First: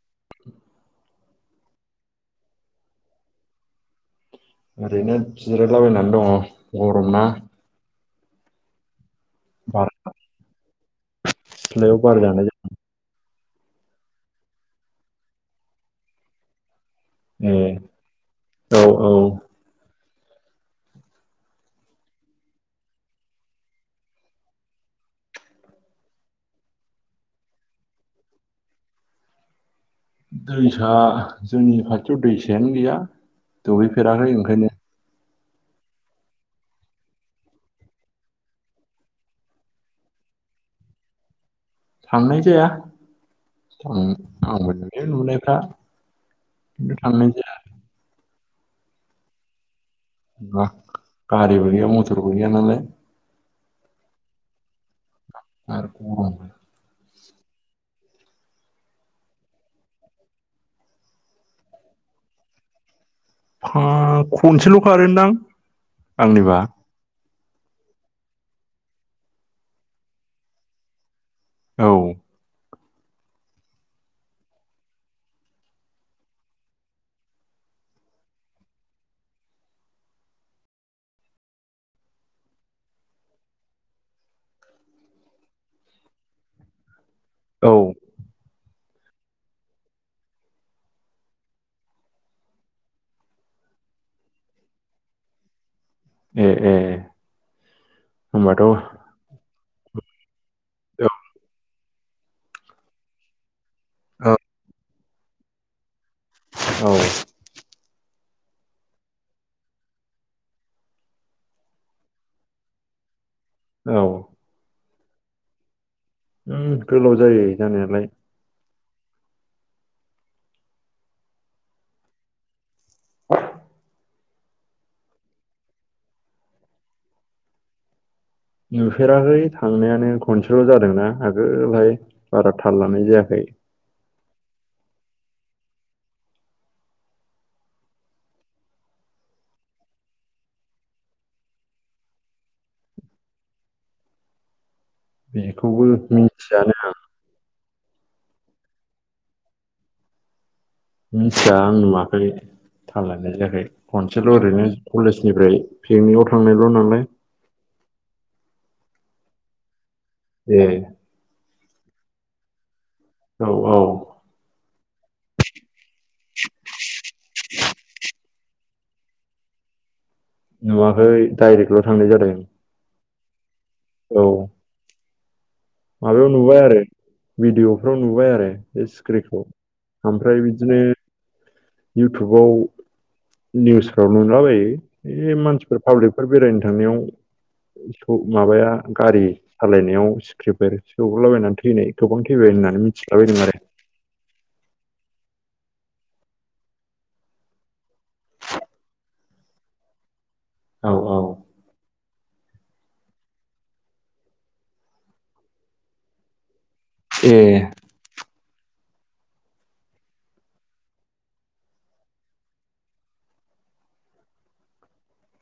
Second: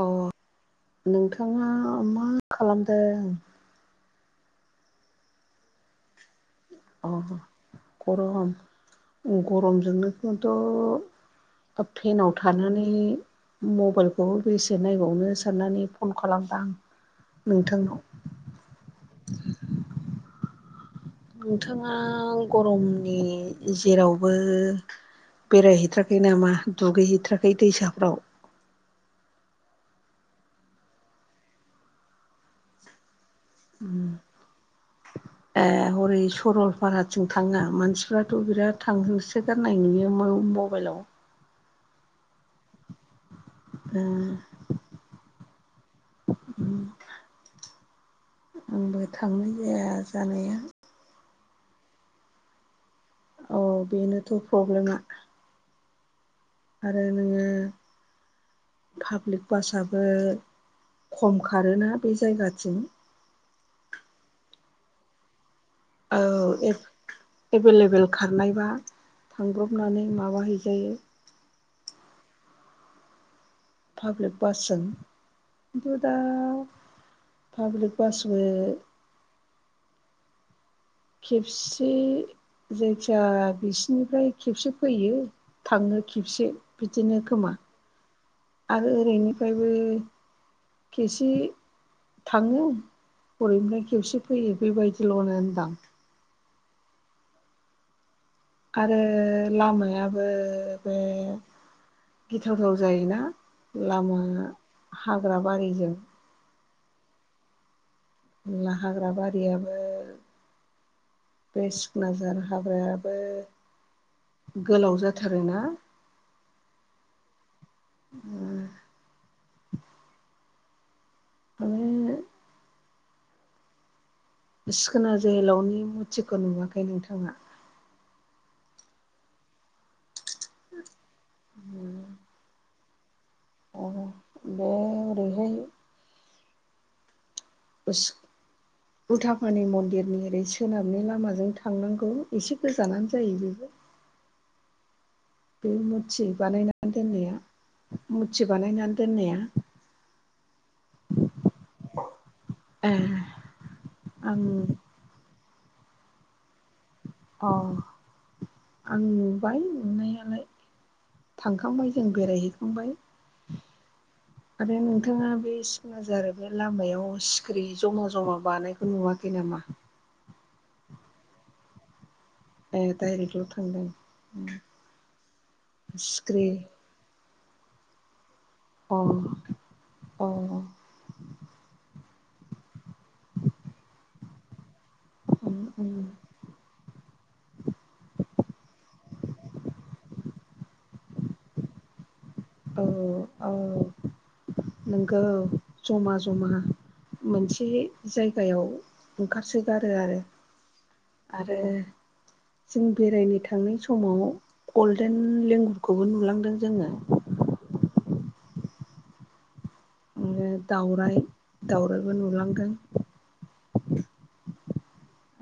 अ औ नोंथाङा मा खालामदों ओरैनो जिरायलाबायनानै दङ गरम अ ना गरम गरम बार जुनायखौथ' सिथ्लायाव बार फेनाव जानाय थानानै मबाइलखौ बेसे नायबावनो साननानै फन खालामदां ए नोंथांखौ औ औ नोंथाङा गरमनि जेरावबो बेरायहैथ्राखै नामा दुगैहैथ्राखै दैसाफ्राव दैसा जोंनि खाथियाव दैसायानो गैया दुगैफेराखै ओंखायनो [inaudible] ए हरै सरलपाराथिं थाङा मानसिफ्राथ' बिराद थांहोसोगार नाय नुयो मबाइलाव थांनाय जाया ओ आंबो नुयो नुनायफ्रा खिन्थु थांनाय जाया आंबो थांनाय जाया जानाया थाङा गारिबो गैया मटरबो गैया नालाय औ बेनोथ' प्रब्लेमा आर गरम आरो नोङो पाब्लिक बासाबो खम खारोना बे जायगाथिं खार खनसेल' खारोदां औ आंनिबा एफ एभेलेबेल खारनायबा थांब्रबनानै माबा हैैजायो औ पाब्लिक बासजों खिन्थु दा पाब्लिक बासबो खेबसे जायखिया बिसिनिफ्राय खेबसे फैयो थाङो खेबसे बिदिनो खोमा। औ आरो ओरैनिफ्रायबो खेसे थाङो हरैनिफ्राय खेबसे फैयो बेबायदिल'नोनदां। एह एह आरो लामायाबो बे गिथावथाव जायोना लामा औ हाग्रा बारिजों। औ ला हाग्रा बारियाबो बे सिखनाझार हाग्रायाबो औ गोलाव जाथारोना ओं गोलाव जायो जानायालाय। आरो सिखोना जोहोलावनि मुथिखौ नुवाखै नोंथाङा? नुफेराखै थांनायानो खनसेल' जादोंनाा आगोलहाय बारा थाल लानाय जायाखै। [unintelligible] रैहाय [unintelligible] उथाफानि मन्दिरनि ओरै सोनाबनि लामाजों थांनांगौ एसे गोजानानो जायो बेबो। बे बेखौबो मुरथि मिथियानो बानायनानै दोननाया मुरथि बानायनानै दोननाया मिथिया आं नुवाखै ए थाल लानाय जायाखै खनसेल' आं ओरैनो कलेजनिफ्राय पिकनिकआव थांनायल' नालाय। अ आं नुबाय नुनायालाय। एह थांखांबाय जों बेरायहैखांबाय। औ औ आरो नोंथाङा बे सिखनााजार लामायाव सिखिरि जमा जमा बानाय नुवाखै नामा? नुवाखै डाइरेक्टल' थांनाय जादों। एह डाइरेक्टल' थांदों? औ माबायाव सिखिरि नुबाय आरो भिडिअफ्राव नुबाय आरो। बे अ सिख्रिखौ अ ओमफ्राय बिदिनो इउटुबाव निउसफ्राव नुलाबायो। बे मानसिफोर पाब्लिकफोर बेरायनो थांनायाव माबाया गारि सालायनायाव सिख्रिफोर सौग्रावला बायनानै थैनाय। गोबां थैबाय होननानै औ मिथिलाबायदों औ आरो। नोंगौ जमा जमा मोनसे जायगायाव ओंखारसोगारो आरो। औ औ आरो जों बेरायनो थांनाय समाव गल्डेन लेंगुरखौबो नुलांदों जोङो। एह इदिनो दाउराय दाउरायबो नुलांदों।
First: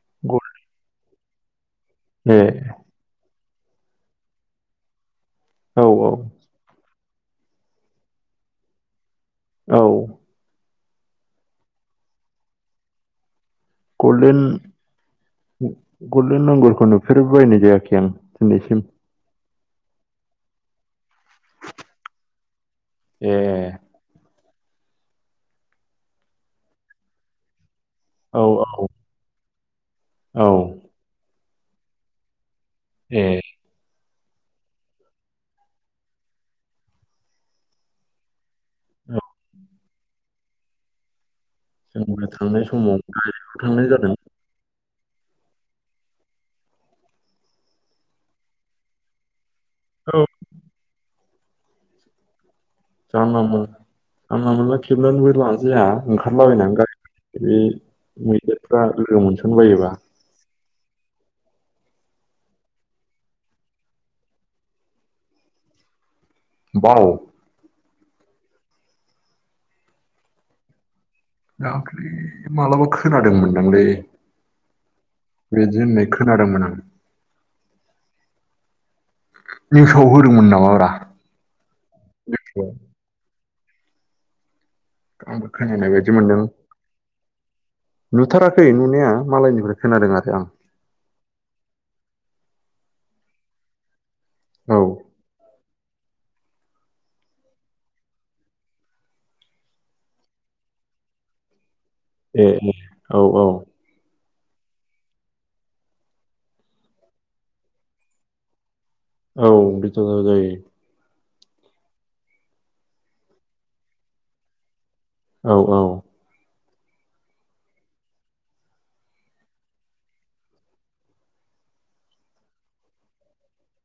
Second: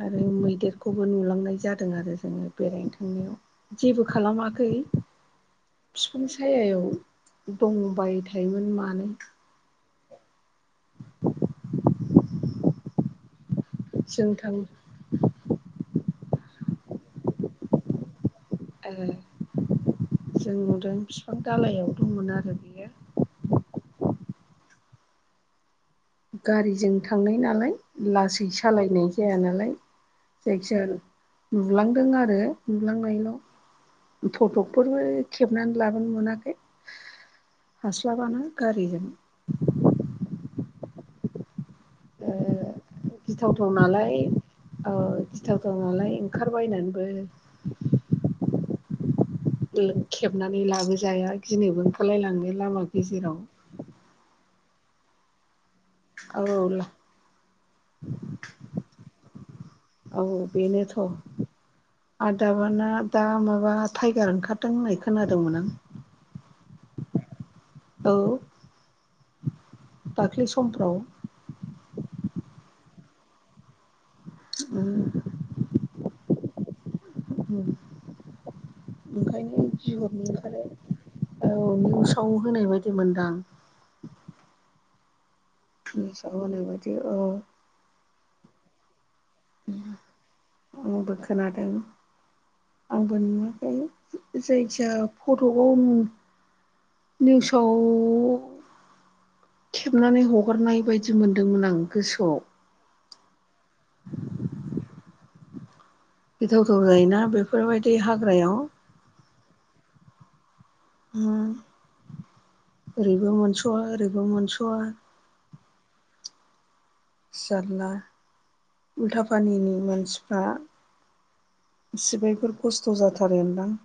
आरो मैदेरखौबो नुलांनाय जादों आरो। जोङो एह बेरायनो थांनायाव जेबो खालामाखै औ औ बिफां सायायाव दंबाय थायोमोन मानो औ जों गलडेन थां गल्डेन लांगुरखौ नुफेर बायनाय जायाखै आं दिनैसिम। ए जों नुदों बिफां दालायाव दंमोन आरो बेयो ए गारिजों थांनाय नालाय औ लासै औ सालायनाय जाया नालाय औ जायखिाया नुलांदों आरो ए नुुलांनायल' औ फट'फोरबो खेबनानै लाबोनो मोनाखै। हास्लाबानो गारिजों जोंबो ओ थांनाय समाव गिथावथाव थांनाय जादों नालाय। औ गिथावथाव नालाय ओंखारबायनानैबो [inaudible] खेबनानै लाबोजाया गिनोबो ओंखारलायलाङो लामाखौ जानला मोनन जानला मोनला खेबनानैबो लाजाया औ ओंखारलाबायनानै गारि बे मैदेरफ्रा लोगो मोनसन बायोबा औ बेनोथ' आदाबाना दा माबा टाइगार ओंखारदों होननाय खोनादोंमोन आं। बाव औ दाख्लै समफ्राव दाख्लि मालाबा खोनादोंमोनदांलै उम बेदि होननाय खोनादोंमोन आं। [inaudible] ओंखायनो निउसाव गिहरनो होदोंमोन ओंखारो नामाब्रा औ निउसाव होनाय बायदि मोनदां औ खोना निउसआव बादि औ नुथाराखै नुनाया मालायनिफ्राय खोनादों आरो आं। आंबो खोनादों आंबो नुवाखै आं औ जायखिजाया फट'खौ निउसाव खेबनानै हगारनाय बायदि मोनदोंमोन आं। गोसोआव ए ए औ औ गिथावथाव जायोना बेफोरबायदि हाग्रायाव। औ गिथावथाव जायो। उम ओरैबो मोनस'वा ओरैबो मोनस'वा। औ औ जारला उल्था पानिनि मानसिफ्रा इसेबायफोर खस्थ' जाथारोन्दां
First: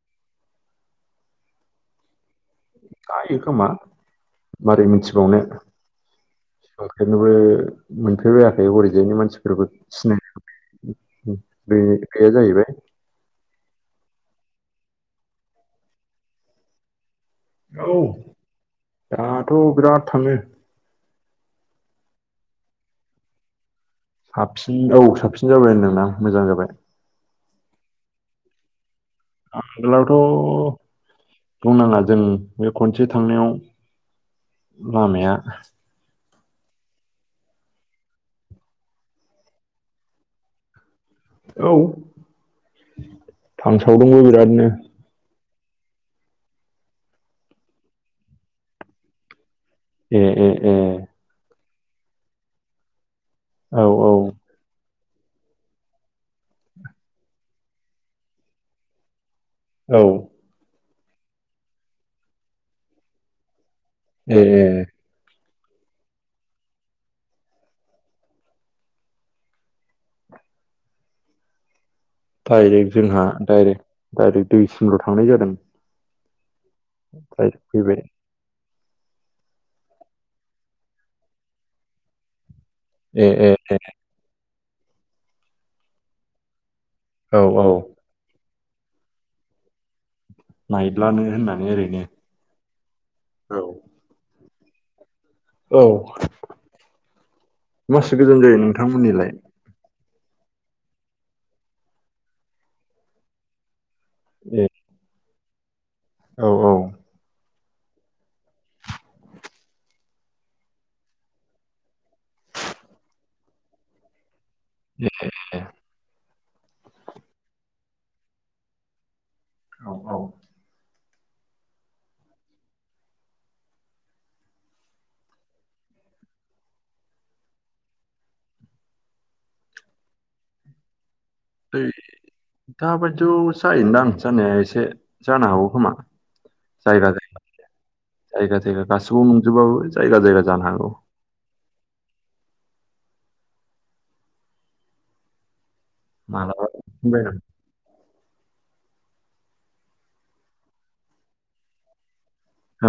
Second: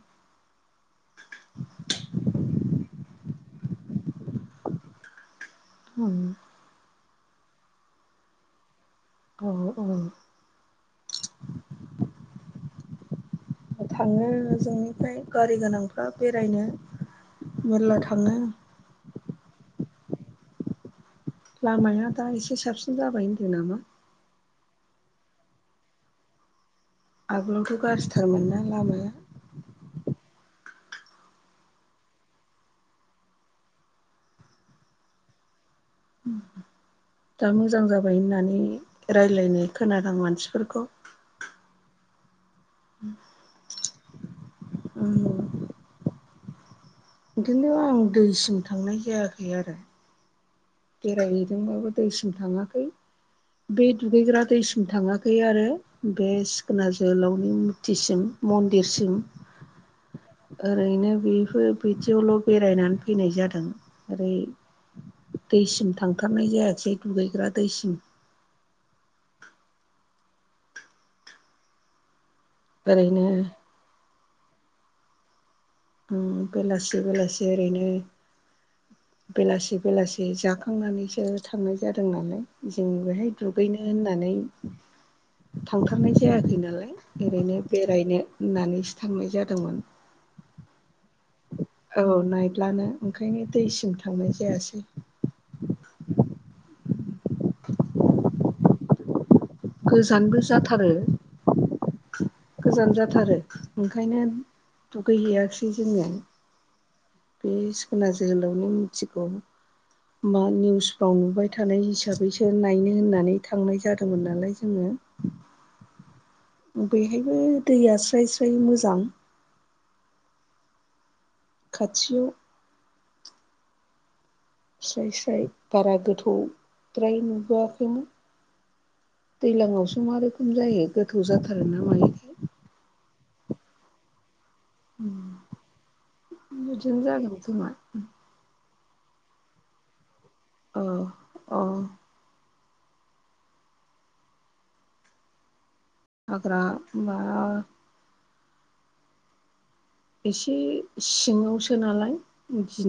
जायो खोमा मारै मिथिबावनो। उम थांफेरनोबो मोनफेरबायाखै हरैजायनि औ मानसिफोरबो औ सिनायनाय बे गैया जाहैबाय। थाङो जोंनिफ्राय गारि गोनांफ्रा बेरायनो। औ मेरला थाङो दाथ' बिराद थाङो। लामाया दा एसे साबसिन जाबाय होन्दों नामा। साबसिन औ साबसिन जाबाय होन्दोंदां मोजां जाबाय। आगोलावथ' गाज्रिथारमोन नना लामाया। आगोलावथ' बुंनाङा जों बे खनसे थांनायाव लामाया उम दा मोजां जाबाय होननानै रायलायनाय खोनादां मानसिफोरखौ। औ, थांसावदोंबो बिरादनो। उम। खिन्थु आं दैसिम थांनाय जायाखै आरो। ए ए ए। बेरायहैदोंबाबो दैसिम थाङाखै, औ बे औ दुगैग्रा दैसिम थाङाखै आरो बे सिखोना जोहोलावनि मुर्तिसिम मन्दिरसिम औ। ओरैनो बेफोर बिदियावल' बेरायनानै फैनाय जादों। ओरै ए ए। दैसिम थांथारनाय जायाखसै दुगैग्रा दैसिम। डाइरेक्ट जोंहा ओरैनो डाइरेक्ट डाइरेक्ट दैसिमल' थांनाय जादों। उम बेलासि बेलासि डाइरेक्ट ओरैनो फैबाय बेलासि बेलासि जाखांनानैसो थांनाय जादों नालाय जों ए बेहाय ए दुगैनो होननानै थांथारनाय जायाखै नालाय औ ओरैनो औ बेरायनो होन्नानैसो थांनाय जादोंमोन। नायद्लानो होननानै ओरै औ औ नायद्लानो ओंखायनो दैसिम थांनाय जायासै। औ, मासि गोजान जायो नोंथांमोननियालाय? गोजानबो जाथारो, गोजान जाथारो। ओंखायनो ए दुगैहैयाखसै जोङो। औ औ बे सिखोना जोहोलावनि मुर्तिखौ मा निउसफ्राव नुबाय थानाय हिसाबैसो नायनो होननानै थांनाय जादोंमोन नालाय जोङो, ए ए बेहायबो दैआ स्राइ स्राइ मोजां औ औ। खाथियाव स्राइ स्राइ बारा गोथौ द्राय नुबोयाखैमोन दैलांआवसो मा रोखोम जायो गोथौ जाथा ओइ दाबायदियाव जायोनदां जानाया एसे से जानो हागौ खोमा बिदिनो जायगा जागोन जायगा खोमा जायगा जायगा गासौआव नंजोबाबाबो जायगा जायगा जाना ओ अ हाग्रा मालाबा बायनानै। [unintelligible] एसे सिङावसो नालाय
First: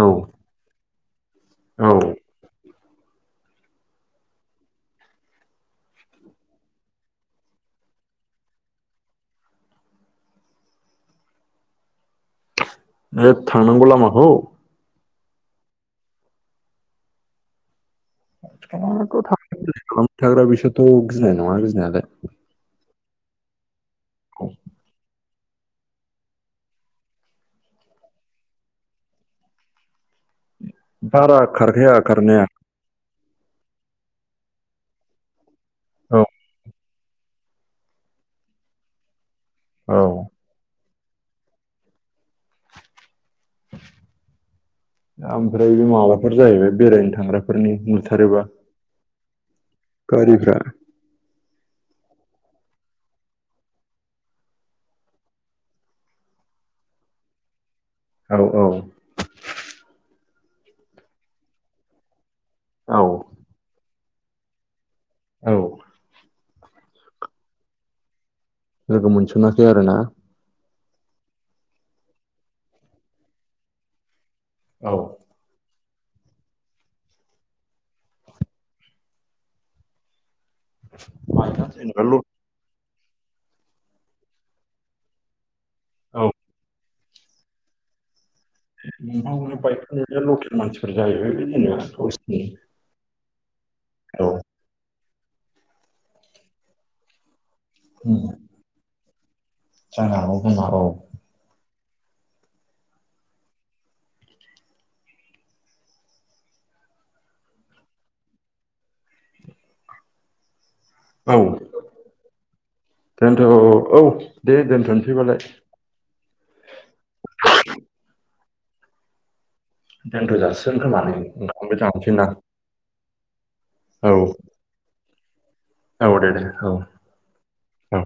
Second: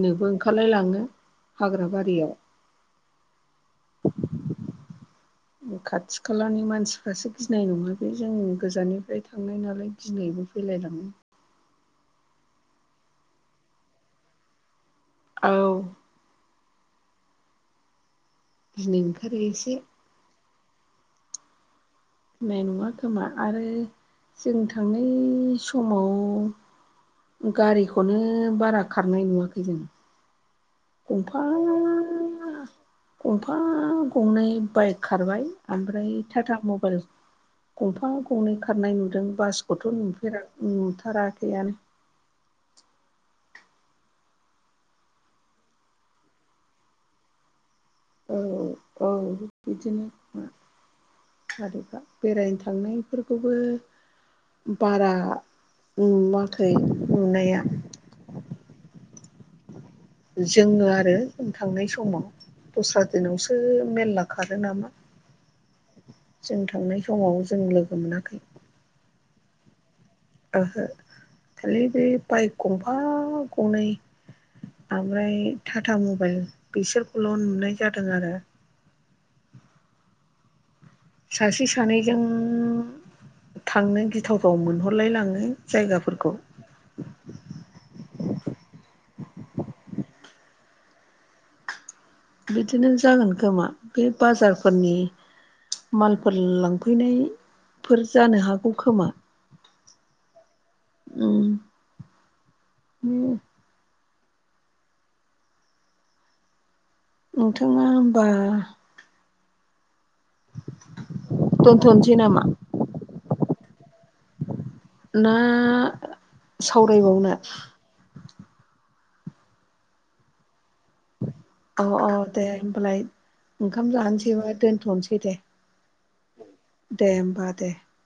औ ओंखारलाय लाङो। औ हाग्रा बारियाव। [inaudible] खाथि खालानि मानसिफ्रासो गिनाय नङा बे, जों गोजाननिफ्राय थांनाय नालाय गिनायबो फैलायलाङो। लेप्त थांनांगौ लामाखौ औ। गिनो खाथिखालानाथ' ओंखारो थांलाय एसे फैलाय खालामबाय थाग्रा बैसोरथ' गिनाय नङा गिनायालाय। गिनाय नङा खोमा आरो औ जों थांनाय समाव गारिखौनो बारा खारनाय नुवाखै जों। बारा गंफा खारखाया खारनाया गंफा गंनै बाइक खारबाय ओमफ्राय औ टाटा मबेल गंफा गंनै खारनाय नुदों बासखौथ' औ नुफेरा नुथाराखैयानो। ओमफ्राय बे माबाफोर जायैबाय बेरायनो थांग्राफोरनि औ नुथारोबा। औ बिदिनो गारिफ्रा [unintelligible] गारैफा बेरायनो थांनायफोरखौबो बारा नुवाखै नुनाया औ - औ जोङो आरो जों थांनाय समाव दस्रा औ दिनावसो मेरला खारो नामा औ जों थांनाय समाव जों लोगो मोनाखै लोगो मोनसनाखै आरो ना ओहो खालि बे बाइक गंफा गंनै औ ओमफ्राय टाटा मबाइल बिसोरखौल' नुनाय जादों आरो सासे बाइकआ जेनेबा ल सानैजों थांनो गिथावथाव मोनहरलायलाङो औ जायगाफोरखौ [unintelligible] बाइक [unintelligible] लकेल मानसिफोर जायोबाय बे जेनिबा [unintelligible] बिदिनो जागोन खोमा बे औ बाजार फोरनि मालफोर लांफैनायफोर उम जानो हागौ खोमा जानो हागौ खोमा औ उ [unintelligible] नोंथाङा होमबा औ दोनथनसै नामा दोनथ' औ दे ना दोनथ'नोसैबालाय सावरायबावनो दोन गोजासिन होनानै ओंखामबाय थांफिन आं होनबालाय ओंखाम जानोसैबा दोनथ'नोसै दे औ दे- दे औ दे होमबा दे औ